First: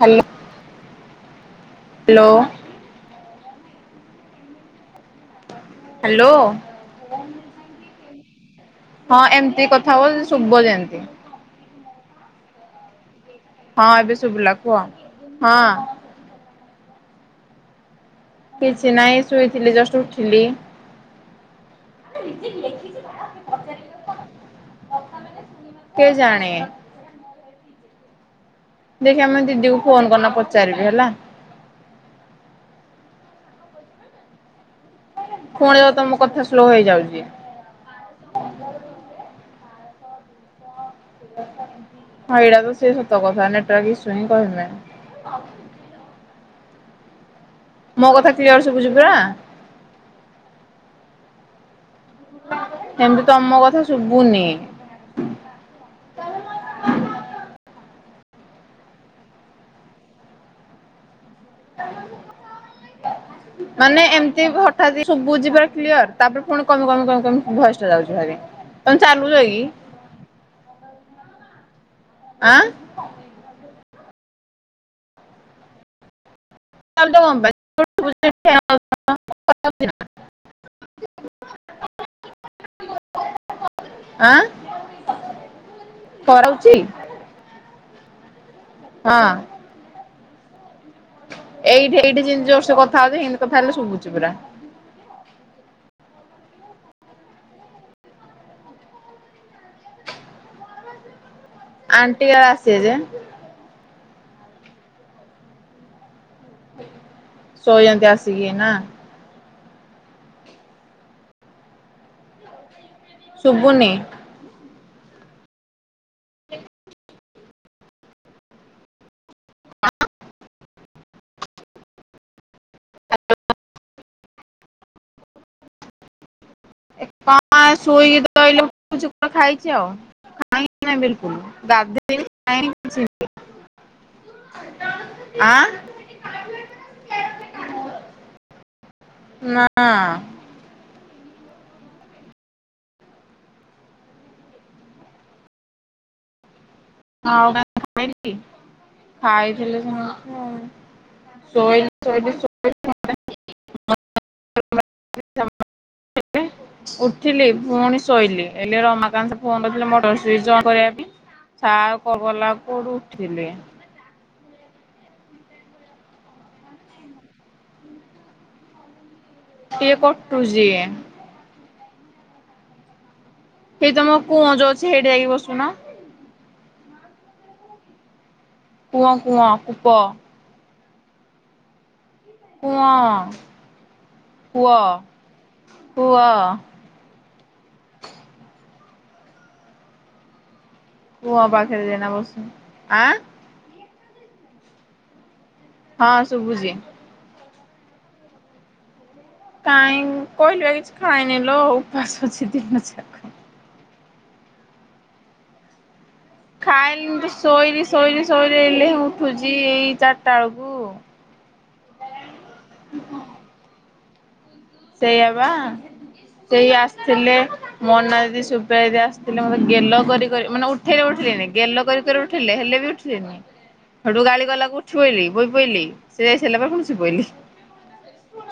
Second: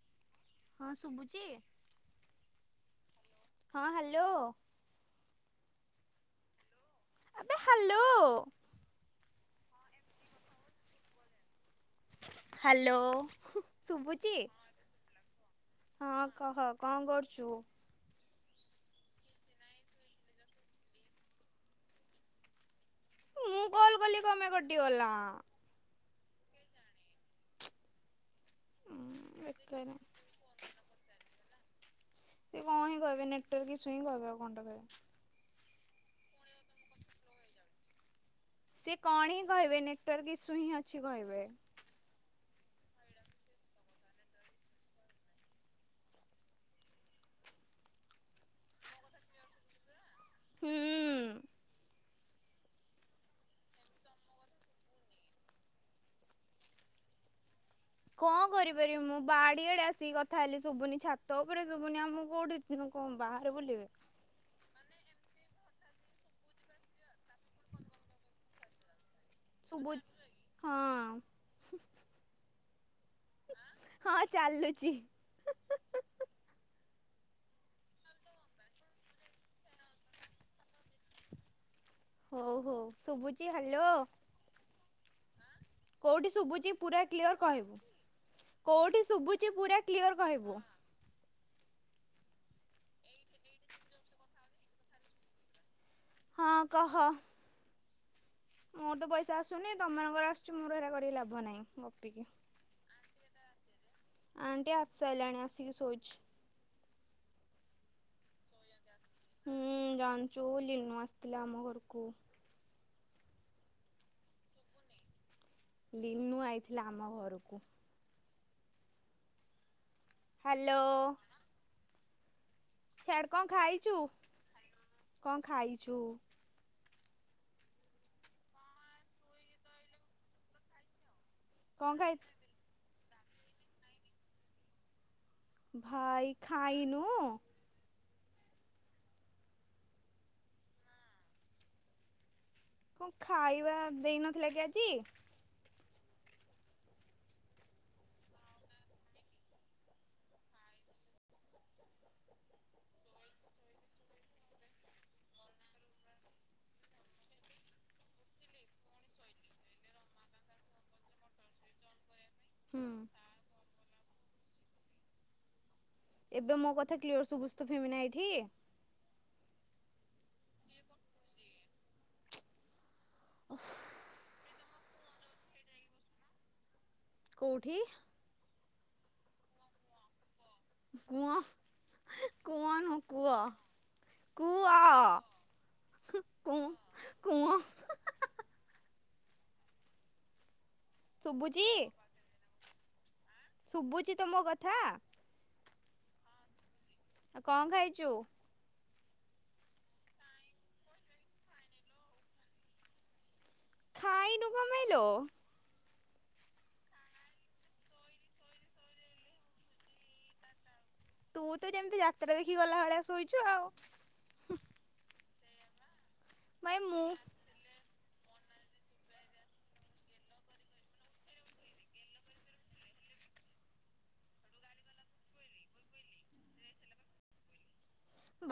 Hello. ହଁ ଶୁଭୁଚି। Hello. ହଁ ହାଲୋ। ହାଲୋ। ଆ ହାଲୋ। ହଁ ଏମିତି କଥା ହୁଅ ଯେ ଶୁବ ଯେମିତି। ହ୍ୟାଲୋ। ହଁ ଏବେ ଶୁଭୁଛି ଶୁଭୁଲା କୁହ ହଁ। ହଁ କହ କଣ କରୁଚୁ? କିଛି ନାହିଁ ଶୋଇଥିଲି ଜଷ୍ଟ ଉଠିଲି। ଲେଖିଛି ପା। ମୁଁ କଲ୍ କଲି କଣ ପାଇଁ କଟିଗଲା। କେ ଜାଣି। ଦେଖିବା ମୁଁ ଦିଦିକୁ ବେକାର ଫୋନ କରିନ ପଚାରିବି ହେଲା। ସେ କଣ ହିଁ କହିବେ ନେଟ୍‌ୱାର୍କ ଇସୁ ହିଁ କହିବେ ଆଉ କଣଟେ କହିବେ। ପୁଣି ତମ କଥା ସ୍ଲୋ ହେଇଯାଉଛି। ସିଏ କଣ ହିଁ କହିବେନି ନେଟୱାର୍କ ଇସୁ ହିଁ ଅଛି କହିବେ। ହଁ ଏଇଟା ତ ସେ ସତ କଥା ନେଟୱର୍କ ଇସୁ ହିଁ କହିବେ। ମୋ କଥା କ୍ଲିଅର୍ ସୁବୁଛି ପୁରା। ହୁଁ। ସେମିତି ତମ କଥା ଶୁଭୁନି। କଣ କରିପାରିବି ମୁଁ ବାଡିଆଡେ ଆସିକି କଥା ହେଲି ଶୁଭୁନି ଛାତ ଉପରେ ଶୁଭୁନି ଆମ୍ କୋଉଠି ଦିନୁ କଣ ବାହାରେ ବୁଲିବେ। ମାନେ ଏମିତି ଭ [unintelligible] ଶୁବୁଚି [unintelligible] କ୍ଲିୟର ତାପରେ ପୁଣି କମି କମି କମି କମି ଭୟଷ୍ଟା ଯାଉଚି ଭାରି ତମେ ଚାଲୁଚ କି? ବୁଲ୍ ହଁ। ଆଁ। ହଁ ଚାଲୁଚି। [unintelligible] ତ ହୋଉ ହୋଉ ଶୁବୁଚି ହ୍ୟାଲୋ। ଆଁ। କୋଉଟି ଶୁବୁଚି କରାଉଛି ପୁରା କ୍ଲିଅର୍ କହିବୁ କୋଉଟି ହଁ ଶୁବୁଚି ପୁରା। କ୍ଲିଅର କହିବୁ। ଏଇଠି ଏଇଠି ଜିନ ଜୋରସେ କଥାହୋଉଚି ହିନ୍ତି କଥା ହେଲେ ଶୁବୁଚି ପୁରା। ହଁ କହ? ମୋର ତ ପଇସା ଆସୁନି ତମମାନଙ୍କର ଆସୁଚି ମୋର ହେରା କରିକି ଲାଭ ନାହିଁ। ଗପିକି। ଆଣ୍ଟି ଆସିଚି ଯେ। ଆଣ୍ଟି ଆସସାଇଲାଣି ଆସିକି ଶୋଇଚି। ଶୋଇଚନ୍ତି ତ ଆସିକିନା। ହୁଁ ଜାଣିଚୁ ଲିନୁ ଆସିଥିଲା ଆମ ଘରକୁ। ଶୁବୁନି। ଲିନୁ ଆଇଥିଲା ଆମ ଘରକୁ। ହ୍ୟାଲୋ। ଛାଡ଼଼ କଣ ଖାଇଚୁ କଣ ଖାଇଚୁ? ଆଁ ଶୋଇକି। କଣ ଖାଇ [unintelligible] [unintelligible] ଭାଇ ଖାଇନୁ? ନାଁ। କଁ ଖାଇବା ଦେଇନଥିଲା କି ଆଜି? ହଁ [unintelligible] ଖାଇଥିଲି ସମସ୍ତେ। [unintelligible] ଶୋଇଲି ଉଠିଲି ପୁଣି ଶୋଇଲିି ହେଲେ ରମାକାନ୍ତ ଫୋନ କରିଥିଲେ ମୋଟର ସୁଇଚ ଅଣ କରିବା ପାଇଁ ସା କଲ୍ କଲାକୁ ହୁଁ। ଉଠିଲେ। ଏବେ ମୋ କଥା କ୍ଲିୟର ଶୁଭୁଚି ତ ଫିମିନା ଏଇଠି? ଟିଏ କଟୁଜି ହେଇ ତମ କୁଅଁଜ ଅଛି ହେଇଟି ଯାଇକି ବସୁନ। କୋଉଠି? କୁଅଁ କୁଅଁ କୂପ କୁଅଁ କୁଅଁ ନୁ କୁଅ କୁଅ କୂଅ କୂଅ କୁଂ କୁଅଁ କୂଅ ଶୁଭୁଚି ପାଖରେ ଯାଇକିନା ବସୁନୁ। ଆଁ ଶୁବୁଚି ତ ମୋ କଥା? ହଁ ଶୁବୁଚି। କଣ ଖାଇଚୁ? କାଇଁ କହିଲୁ ଆ କିଛି ଖାଇନି ଲୋ ଉପାସ ଅଛି ଦିନ ସାରା। ଖାଇନୁ କମାଇଲୋ? ଖାଇଲିନି ଶୋଇବି ଶୋଇବି ଶୋଇବି ଏଇଲେ ଉଠୁଚି ଏଇ ଚାରିଟା ବେଳକୁ ତୁ ତ ଯେମିତି ଯାତ୍ରା ଦେଖି ଗଲା ଭଳିଆ ଶୋଇଛି ଆଉ। ସେଇଆ ବା ସେଇ ଭାଇ ମୁଁ ଆସିଥିଲେ ମୋନା ଦିଦି, ଶୁକ୍ଳା ଦିଦି ଆସିଥିଲେ, ମତେ ଗେଲ କରି କରି ମାନେ ଉଠେଇଲେ ଉଠିଲେନି ଗେଲ କରି କରି ଉଠେଇଲେ, ହେଲେ ବି ଠିନି ହେଟୁ ଗାଳି କଲାକୁ ଉଠି ପଇଲି ବୋଇ ପଇଲି ସେ ଯାଇସାରିଲା ପରେ ପୁଣି ସୋଇପଇଲି।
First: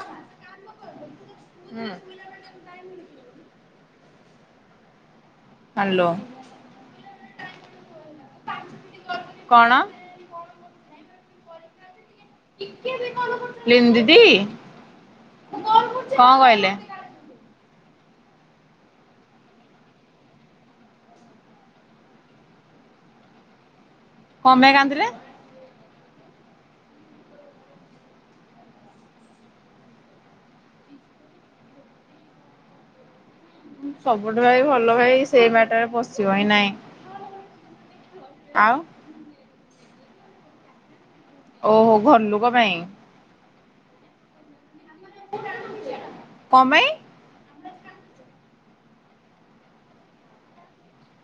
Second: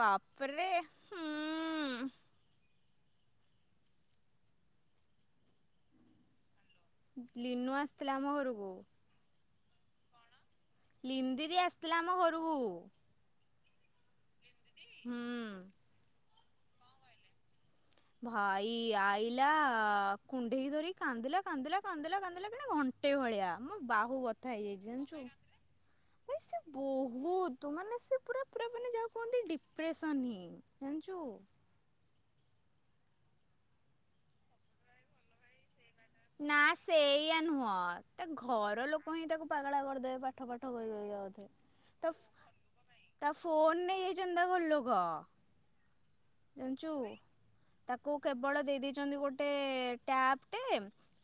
ବାପରେ ହୁଁ ହାଲୋ ଲିନୁ ଆସିଥିଲା ଆମ ଘରକୁ କଣ? ଲିନ୍ଦିରି ଆସିଥିଲା ଆମ ଘରକୁ। ଲିନୁ ଦିଦି ହୁଁ କଣ କହିଲେ? ଭାଇ ଆଇଲା କୁଣ୍ଢେଇକି ଧରି କାନ୍ଦିଲା କାନ୍ଦିଲା କାନ୍ଦିଲା କାନ୍ଦିଲା [unintelligible] ଘ ଗୋଟେ ଭଳିଆ ମୋ ବାହୁ ବଥା କଣ ପାଇଁ ହେଇଯାଇଛି କାନ୍ଦିଲେ ଜାଣିଛୁ। ଭାଇ ସେ ବହୁତ ମାନେ ସେ ପୁରା ପୁରା ମାନେ ଯାହାକୁ କୁହନ୍ତି ଡିପ୍ରେସନ ହିଁ ଜାଣିଛୁ ସବୁଠୁ ଭାଇ ଭଲ ଭାଇ ସେଇ ମାଟରେ ବ ନା ସେଇୟା ନୁହଁ। ଏ ଆଉ ଘର ଲୋକ କଇଁ ତାକୁ ପାଗଳା କରିଦେବେ ପାଠ ପାଠ କହି କହିକା ବୋଧେ। ଓହୋ ତା ଘରଲୁକ ପାଇଁ ତା ଫୋନ୍ ନେଇ ଯାଇଛନ୍ତି ତା ଘରଲୋକ। କଣ ଜାଣିଛୁ ପାଇଁ ତାକୁ କେବଳ ଦେଇ ଦେଇେଛନ୍ତି ଗୋଟେ ଟ୍ୟାପ୍ ଟେ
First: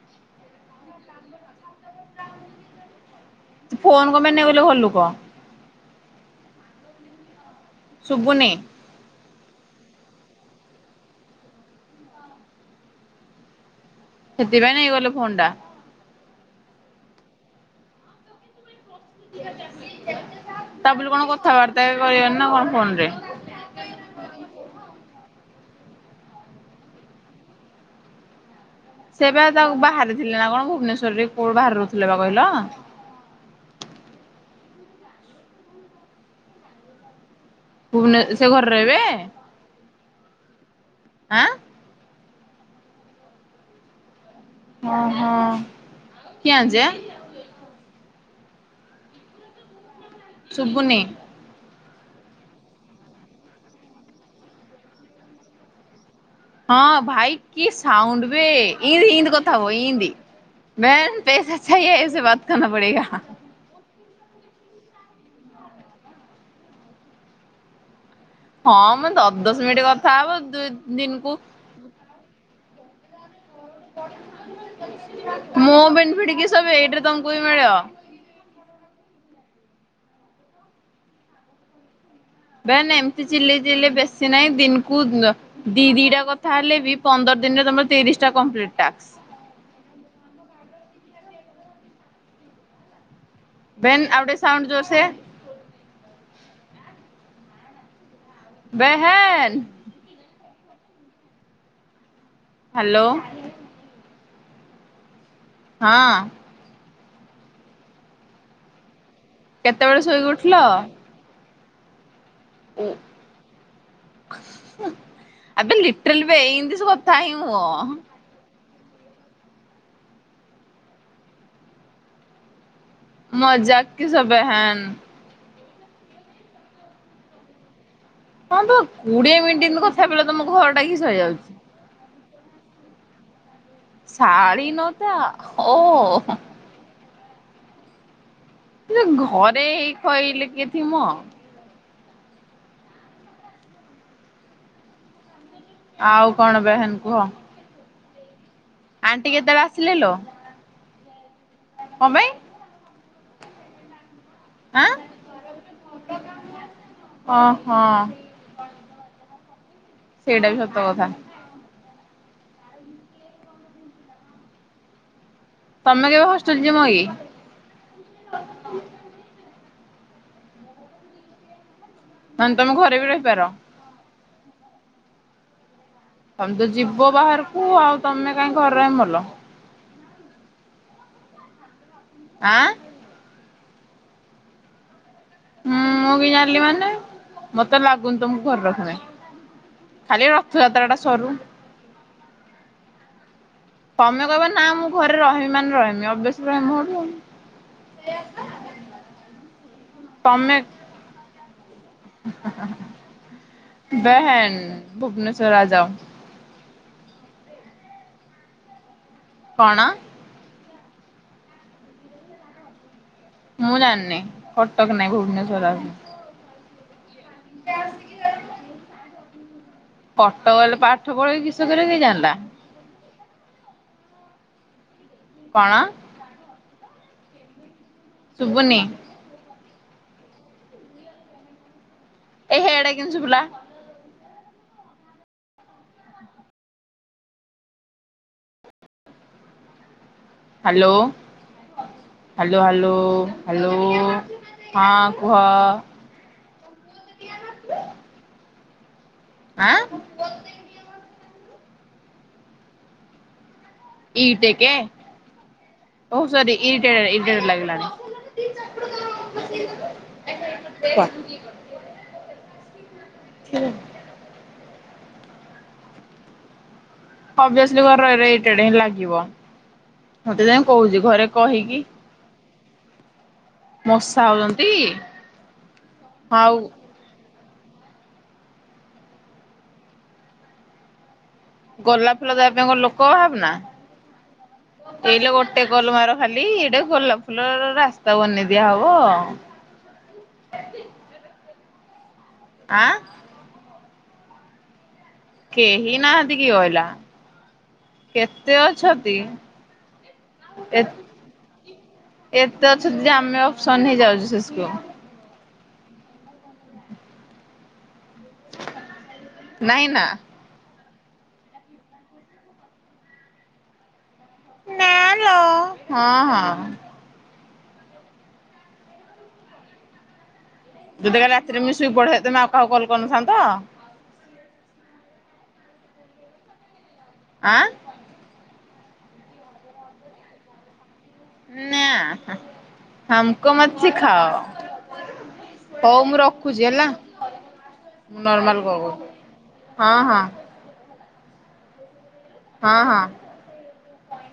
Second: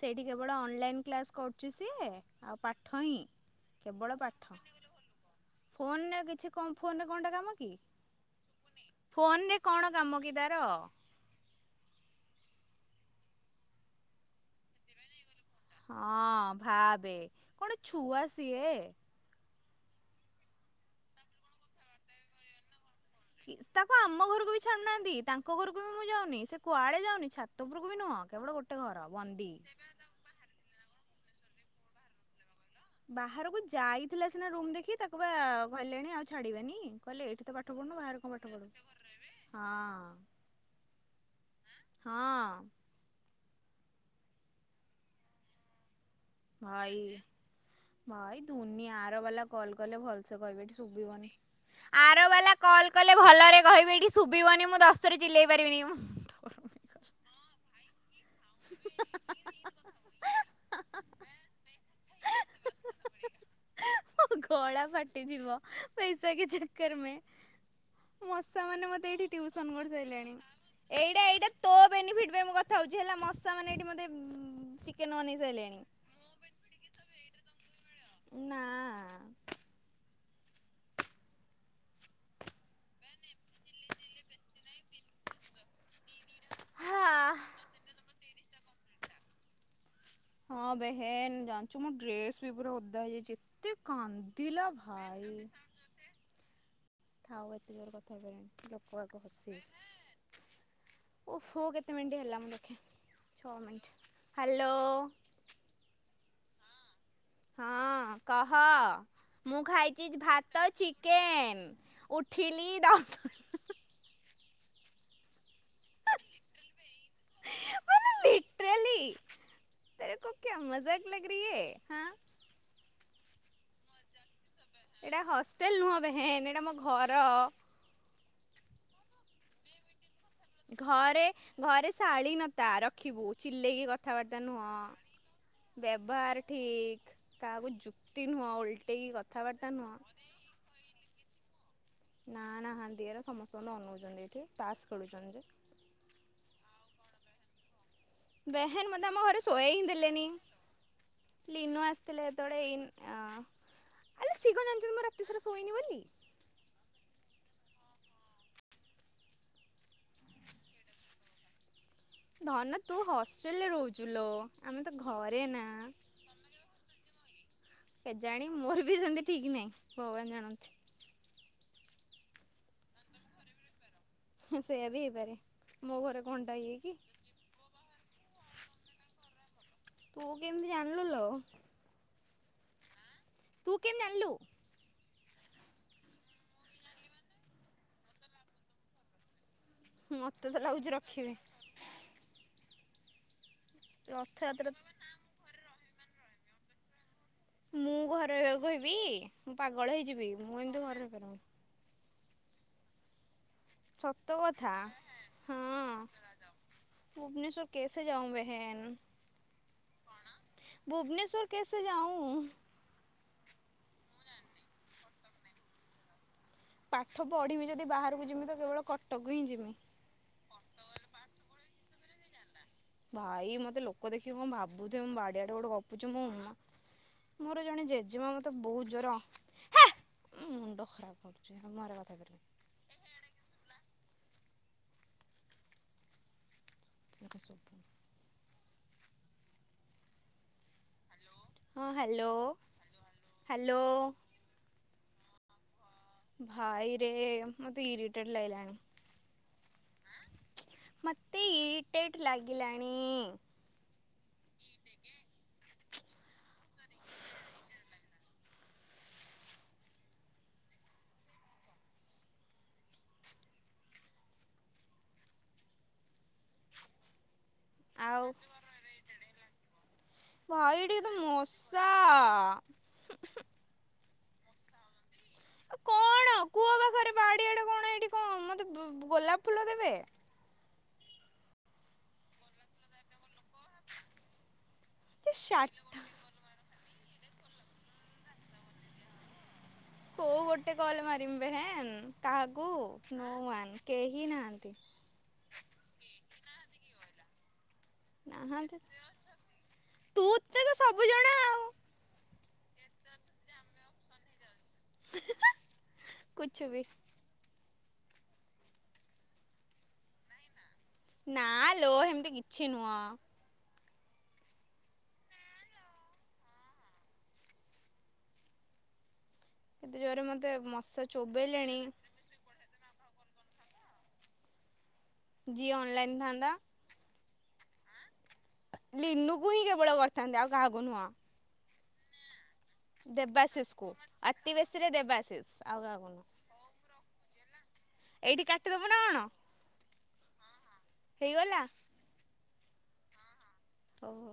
ସେଇଠି କେବଳ ଅନଲାଇନ୍ କ୍ଲାସ୍ କରୁଛି ସିଏ। ଆଉ ପାଠ ହିଁ ଫୋନ୍ କେବଳ କଣ ପାଇଁ ପାଠ ନେଇଗଲେ ଘରଲୋକ? ଫୋନରେ ଆଉ କିଛି କମ ଫୋନରେ କଣଟା କାମ କି? ଶୁଭୁନି ଫୋନରେ କଣ କାମ କି ତାର? ସେଥିପାଇଁ ନେଇଗଲେ ଫୋନ୍ ଟା। ହଁ ଭାବେ କଣ ଛୁଆ ସିଏ। ତା ବୋଲି କଣ କଥାବାର୍ତ୍ତା ବି କରିବାନି ନା କଣ ଫୋନ ରେ। କି ତାକୁ ଆମ ଘରକୁ ବି ଛାଡୁନାହାନ୍ତି ତାଙ୍କ ଘରକୁ ବି ମୁଁ ଯାଉନି ସେ କୁଆଡେ ଯାଉନି ଛାତଉପରକୁ ବି ନୁହଁ କେବଳ ଗୋଟେ। ଘର ସେ ବା ବନ୍ଦୀ ତା ବାହାରେ ଥିଲେ ନା କଣ କୋଉ ଭୁବନେଶ୍ୱର ବାହାରେ ରହୁଥିଲା ନା କହିଲ। ବାହାରକୁ ଯାଇଥିଲା ସିନା ରୁମ ଦେଖି ତାକୁ ବା କହିଲେଣି ଆଉ ତାକୁ ଛାଡିବେନି କହିଲେ ଏଇଠି ଭୁବନେ ସେ ତ। ଘରେ ରହିବେ [unintelligible] ହଁ। ଆଁ। ହଁ। ହ ହଁ। ହଁ ଏଇ। ଭାଇ ଦୁନି ଆର ବାଲା କଲ୍ କଲେ ଭଲସେ କହିବେ ଏଠି ଶୁବୁନି ଶୁଭିବନି। ଆର ବାଲା କଲ୍ କଲେ ଭଲରେ କହିବି ଏଠି ଶୁଭିବନି ମୁଁ ଦଶଥର ଚିଲେଇ ପାରିବିନି ମ। ହଁ ଭାଇ କି ସାଉଣ୍ଡ ବେ ଇନ୍ତି ଇନ୍ତି କଥା ହବ ଇନ୍ତି। ମ୍ୟା ପଇସାଛ ଏଇେ ବାତ କରନା ପଡେଗା। ମୋ ଗଳା ଫାଟିଯିବ ପଇସା କି ଚକର ମେଁ। ମଶା ମାନେ ହଁ ମ ମତେ ଦ ଏଠି ଦଶ ଟିୟୁସନ୍ ମିନିଟ୍ କରି କଥା ହବ ସାରିଲାଣି ଦୁଇ ଏଇଟା ଦିନକୁ ଏଇଟା। ତୋ ବେନିଫ୍ଟ ପାଇଁ ମୁ କଥା ହଉଛି ହେଲା ମା ମାନେ ଏଠି। ଚିକେନ ବନେଇ ସାରିଲେଣି। ମୁଁ ବେନିଫିଟ କିସ ବେ ଏଟା ତମକୁ ହିଁ ବି ମିଳିବ। ନା। ବେ ଏମିତି ଚିଲେଇ ଚିଲେଇ ବେଶୀ ନାହିଁ ଦିନକୁ ଦି ଦି ଟା କଥା। ତାହେଲେ ବି ହା ପନ୍ଦର ଦିନରେ ତମର ତିରିଶ ଟା କମ୍ଲଟି ଟାସ୍କ। ହଁ ବେହେନ ଜାଣିଛୁ ମୁଁ ଡ୍ରେସ ବି ପୁରା ଓଦା ହେଇଯାଇଛି। ଏତେ ବେନ୍ ଆଉ ଟିକେ ସାଉଣ୍ଡ କାନ୍ଦିଲା ଜୋରସେ ଭାଇ। ଥାଉ ଏତେ ଜୋର କଥା କଲେଣି ଲୋକ ଆଗ ବେହେନ୍ ହସି। ଓ ହୋ କେତେ ମିନଟ୍ ହେଲା ମୁ। ହ୍ୟାଲୋ। ହ୍ୟାଲୋ। ହଁ। ହଁ କହ ମୁଁ କେତେବେଳେ ଖାଇଛି ଶୋଇକି ଉଠିଲ? ଭାତ ଚିକେ କେନ୍ ଉଠିଲି ଦଶ ଆବେ ଲିଟ୍ରଲ ଏମିତି କଥା ହିଁ ହୁଅ। [unintelligible] ମଜା କି ସବ୍ ବେହେନ୍। ଏଇଟା ହଷ୍ଟେଲ ନୁହେଁ ବେହେନ୍ ଏଇଟା ମୋ ଘର। [unintelligible] ଘରଟା କିସ୍ ଘରେ ହେଇଯାଉଛି। ଘରେ ଶାଳୀନତା ରଖିବୁ ଚିଲେଇକି କଥାବାର୍ତ୍ତା ଶାଳି ନୁହଁ ନୋଉତା ଓ ବ୍ୟବହାର ଠିକ୍ କାହାକୁ ଯୁକ୍ତି ନୁହଁ ଓଲଟା। ଘରେ ହେଇ ଖହିଲେ କିଏ। [unintelligible] ନା ନାହାନ୍ତି ସମସ୍ତଙ୍କୁ ଅନଉଛନ୍ତି ଏଠି ତାସ୍ ଖେଳୁଛନ୍ତି ଯେ। ଆଉ କଣ ବେହେନ୍ କୁହ। ବେହେନ୍ ମୋତେ ଆମ ଆଣ୍ଟି ଘରେ କେତେବେଳେ ଶୋଇହେ ହିଁ ଆସିଲେ ଲୋ ଦେଲେନି ଲିନୁ କଣ ଆସିଥିଲେ ପାଇଁ ସେତେବେଳେ। [unintelligible] ଆଁ ଓହୋ। ସେଇଟା ବି ସତ କଥା। ଧନ ତୁ ହଷ୍ଟେଲ୍ ରେ ରହୁଚୁ ଲୋ ଆମେ ତ ଘରେ ନା। ତୋମେ ଯୋଉ ସୂର୍ଯ୍ୟମଇ। କେଜାଣି ମୋର ବି ସେମିତି ଠିକ ନାହିଁ ଭଗବାନ ଜାଣନ୍ତି। ନହନେ ତୋମେ ଘରେ ବି ରହିପାର। ସେଇୟା ବି ହେଇପାରେ ମୋ ଘରେ ତୋମେ କଣଟା ତ ଇଏ କି ଯିବ ବାହାରକୁ ଆଉ ତୋମେ କାଇଁ ଘରେ ଭଲ। ତୁ କେମିତି ଜାଣିଲୁ ଲୋ? ଆଁ, ତୁ କେମି ଜାଣିଲୁ? ହୁଁ, ମୁଁ ବି ଜାଣିଲି ମାନେ ମୋତେ ଲାଗୁନି ତ ମୁଁ ଘରେ ରଖିବେ। ଖାଲି ମତେ ତ ଲାଗୁଛି ରଥଯାତ୍ରା ଟା ରଖିବେ। ସରୁ। ତୋମେ କହିବ ନା ରଥଯାତ୍ରା ମୁଁ ଘରେ ରହମି ମାନେ ରହମି ଅଭ୍ୟାସ ରହମି ହୋଠୁ ଆଉ। ମୁଁ ଘରେ ରହିବାକୁ କହିବି ମୁଁ ପାଗଳ ହେଇଯିବି, ତମେ ମୁଁ ଏମିତି ଘରେ ରହିପାରିମିନି। ସତ କଥା। [unintelligible] [unintelligible] କଣ? [unintelligible] ମୁଁ ଜାଣିନି କଟକ ନାହିଁ ଭୁବନେଶ୍ବର ଆ [inaudible] ପାଠ ପଢ଼ିମି ଯଦି ବାହାରକୁ ଯିମି ତ କେବଳ କଟକ ହିଁ ଯିମି। କଟକ ଗଲେ ପାଠ ପଢେଇ କିଷ କରିବ କିଏ ଜାଣିଲା। ଭାଇ ମୋତେ ଲୋକ ଦେଖିକି କଣ ଭାବୁଥିବେ ମୁଁ ବାଡିଆଡେ ଗୋଟେ କଣ ଗପୁଛି ମୁଁ ମୋ। ମୋର ଜଣେ ଜେଜେମା ମୋତେ ଶୁଭୁନି ବହୁତ ଜୋର ହେ ମୁଣ୍ଡ ଖରାପ କରୁଛି ମୁଁ ମୋର କଥା କରଲି। ଏ ହେ ଏଟା କେମିତି ଶୁଭିଲା। ସେଇଟା ଶୁଭୁ ହାଲୋ, ହଁ hello hello, hello, hello. Hello ହଁ କୁହ। ଭାଇରେ ମୋତେ ଇରିଟେଡ୍ ଲାଗିଲାଣି। ଆଁ, ମୋତେ ଇରିଟେଟ୍ ଲାଗିଲାଣି। ଇ ଟେକେ ଓ ସରି ଇରିଟେ ଇରିଟେଡ୍ ଲାଗିଲାଣି। କଅ। [inaudible] ଅଭ୍ୟାସ ଯୋଉ ଘରେ ରହି ଆଉ ରହି ଇରିଟେଡ୍ ହିଁ ଲାଗିବ। ମାତେ ଯାଇ ଭାଇ ଏଠି କହୁଚି, ତ ଘରେ କହିକି ମଶା ମଶା ହଉଛନ୍ତି? ଆଉ କଣ ଆଉ କୁଅ ପାଖରେ ବାଡିଆଡେ କଣ ଏଇଠି କଣ ମୋତେ ବୁ-ଗୋଲାପ ଫୁଲ ଦେବେ। ଗୋଲା ଫୁଲ ଦେବା ପାଇଁ କଣ ଲୋକ ଅଭାବ ନା, ଏଇଲେ ଏ ଗୋଟେ ଶାଟ କଲ୍ ମାର। ଖାଲି ଏଇଟା ଗୋଲା ଫୁଲର ରାସ୍ତା ବନେଇ ଦିଆ ହବ। କୋଉ ଗୋଟେ କଲ୍ ମାରମି [unintelligible] କାହାକୁ? ଆଁ [unintelligible] କେହି ନାହାଁନ୍ତି। କେହି ନାହାନ୍ତି କିଏ କହିଲା? କେତେ ନାହାନ୍ତି ଅଛନ୍ତି ତୁ ତେ ତ ଏ ସବୁ ଜଣା ଆଉ ଏତେ ଅଛନ୍ତି ଯେ ଆମେ ଅପସନ୍ ହେଇ ଯାଉଛୁ ଶେଷକୁ। [unintelligible] ନାଇଁ ନା। ନା ଲୋ ହେମିତି କିଛି ନୁହଁ। ନା ଲୋ ହଁ ହଁ। ଏତେ ଜୋରରେ ମୋତେ ମସ୍ ଯଦି କାଲି ରାତିରେ ମୁଇଁ ଶୁଇ ପଡିଥାନ୍ତି ତେମେ ଆଉ କାହାକୁ କଲ କରିନଥାନ୍ତ? ଯିଏ ଅନ୍ ଲାଇନ୍ ଥାନ୍ତା। ଆଁ ଲିନୁକୁ ହିଁ କେବଳ କରିଥାନ୍ତି ଆଉ କାହାକୁ ନୁହଁ। ନା ହା ହା। ଦେବାଶିଷ କୁ ଆତି ବେଶୀ ରେ ଦେବାଶିଷ ଆଉ କାହାକୁ ନୁହଁ। ରଖୁଚି ହେଲା ଏଇଠି ନର୍ମାଲ ଗ କାଟିଦବୁ ଗ ନା କଣ ହଁ ହଁ ହେଇଗଲା। ହଁ ହଁ ଓହୋ